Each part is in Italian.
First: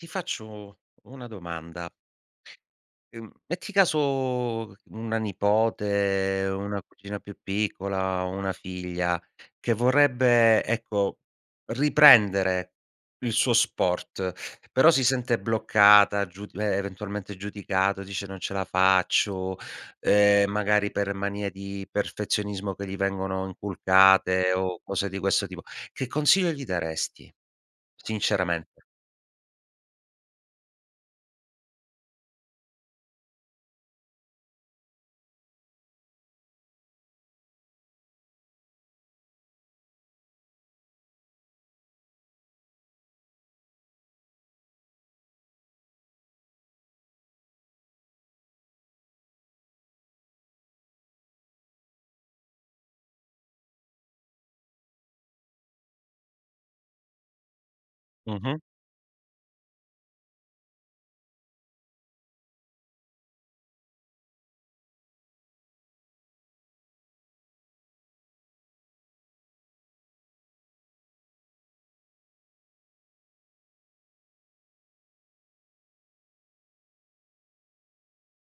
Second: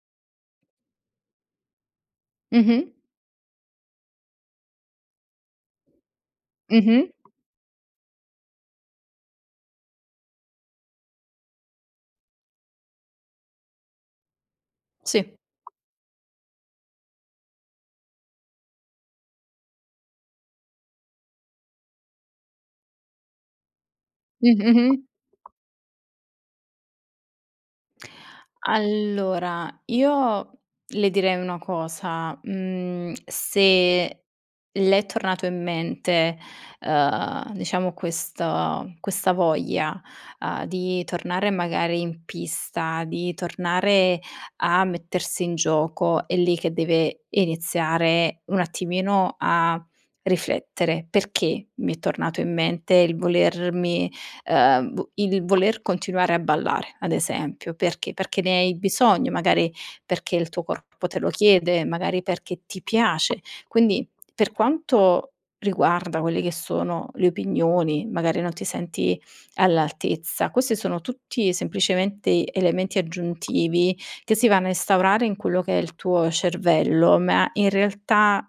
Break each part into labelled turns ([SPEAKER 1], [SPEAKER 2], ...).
[SPEAKER 1] Ti faccio una domanda.
[SPEAKER 2] Mh-mh.
[SPEAKER 1] Uhm, metti caso una nipote, una
[SPEAKER 2] Mh-mh.
[SPEAKER 1] cugina più piccola, una figlia che vorrebbe, ecco, riprendere il suo sport, però si
[SPEAKER 2] Sì.
[SPEAKER 1] sente bloccata, giu e eventualmente giudicato, dice: "Non ce la faccio", ehm, magari per manie di perfezionismo, che gli vengono inculcate o
[SPEAKER 2] Mh-mh-mh.
[SPEAKER 1] cose di questo tipo. Che consiglio gli daresti sinceramente?
[SPEAKER 2] Allora, io le direi una cosa: mhmm, se le è tornato in mente, uhm, diciamo questa questa voglia, uhm, di tornare magari in pista, di tornare a mettersi in gioco, è lì che deve iniziare un attimino a riflettere. "Perché m'è tornato in mente il volermi, uhm, vu il voler continuare a ballare?" Ad esempio. Perché? Perché
[SPEAKER 1] Mh-mh.
[SPEAKER 2] ne hai bisogno, magari perché il tuo corpo te lo chiede, magari perché ti piace. Quindi, per quanto riguarda quelle che sono le opinioni, magari non ti senti all'altezza, queste sono tutti semplicemente elementi aggiuntivi, che si vanno a instaurare in quello che è il tuo cervello, ma in realtà,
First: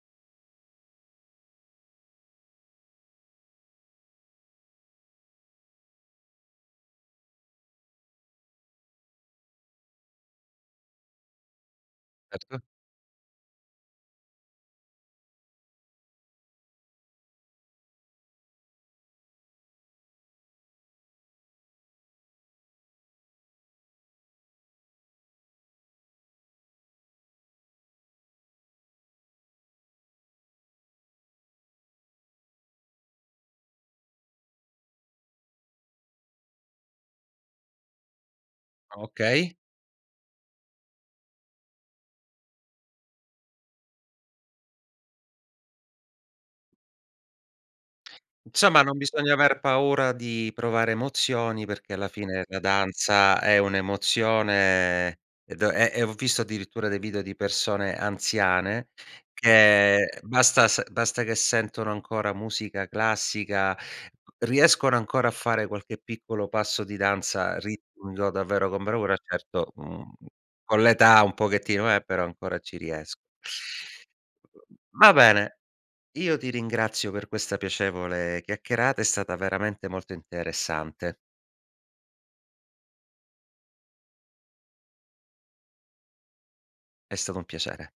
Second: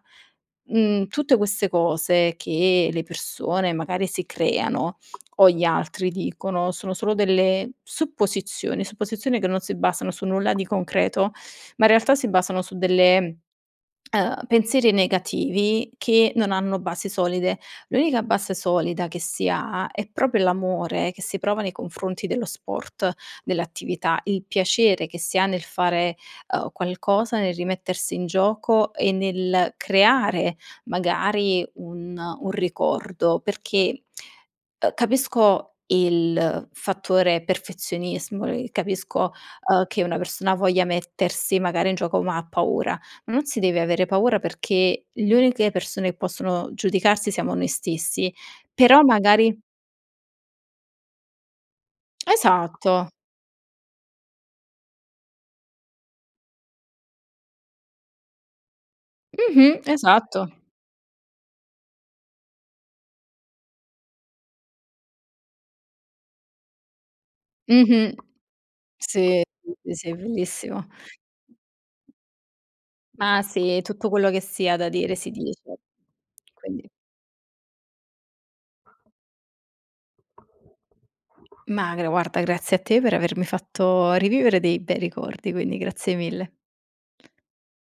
[SPEAKER 2] mhmm, tutte queste cose che le persone magari si creano o gli altri dicono, sono solo delle supposizioni, supposizioni che non si basano su nulla di concreto, ma in realtà si
[SPEAKER 1] Erto.
[SPEAKER 2] basano su delle uhm, pensieri negativi che non hanno basi solide. L'unica base solida che si ha, è proprio l'amore che si prova nei confronti dello sport, dell'attività, il piacere che si ha nel fare, uhm, qualcosa, nel rimettersi in gioco e nel creare, magari, un un ricordo, perché, uhm, capisco il fattore perfezionismo, uhm, e capisco,
[SPEAKER 1] Okay.
[SPEAKER 2] uhm, che una persona voglia mettersi magari in gioco ma ha paura. Non si deve avere paura, perché gli uniche persone possono giudicarsi siamo noi stessi;
[SPEAKER 1] Insomma, non
[SPEAKER 2] però
[SPEAKER 1] bisogna
[SPEAKER 2] magari
[SPEAKER 1] aver paura di provare emozioni, perché alla fine la
[SPEAKER 2] Esatto.
[SPEAKER 1] danza è un'emozione ed è e e ho visto addirittura dei video di persone anziane,
[SPEAKER 2] Mh-mh.
[SPEAKER 1] che
[SPEAKER 2] Esatto.
[SPEAKER 1] basta s basta che sentono ancora musica classica, riescono ancora a fare qualche piccolo passo di danza
[SPEAKER 2] Mh-mh.
[SPEAKER 1] ritmico, davvero con bravura.
[SPEAKER 2] Sì, [unintelligible]
[SPEAKER 1] Certo, mhmm,
[SPEAKER 2] sì,
[SPEAKER 1] con
[SPEAKER 2] bellissimo.
[SPEAKER 1] l'età un pochettino eh, però ancora ci riesco
[SPEAKER 2] Ma sì, tutto quello che si ha da
[SPEAKER 1] Va
[SPEAKER 2] dire, si
[SPEAKER 1] bene.
[SPEAKER 2] dice;
[SPEAKER 1] Io ti
[SPEAKER 2] quindi
[SPEAKER 1] ringrazio per questa piacevole chiacchierata. È stata veramente molto interessante.
[SPEAKER 2] Ma gra guarda, grazie a te per avermi fatto rivivere dei bei ricordi, quindi grazie mille.
[SPEAKER 1] È stato un piacere.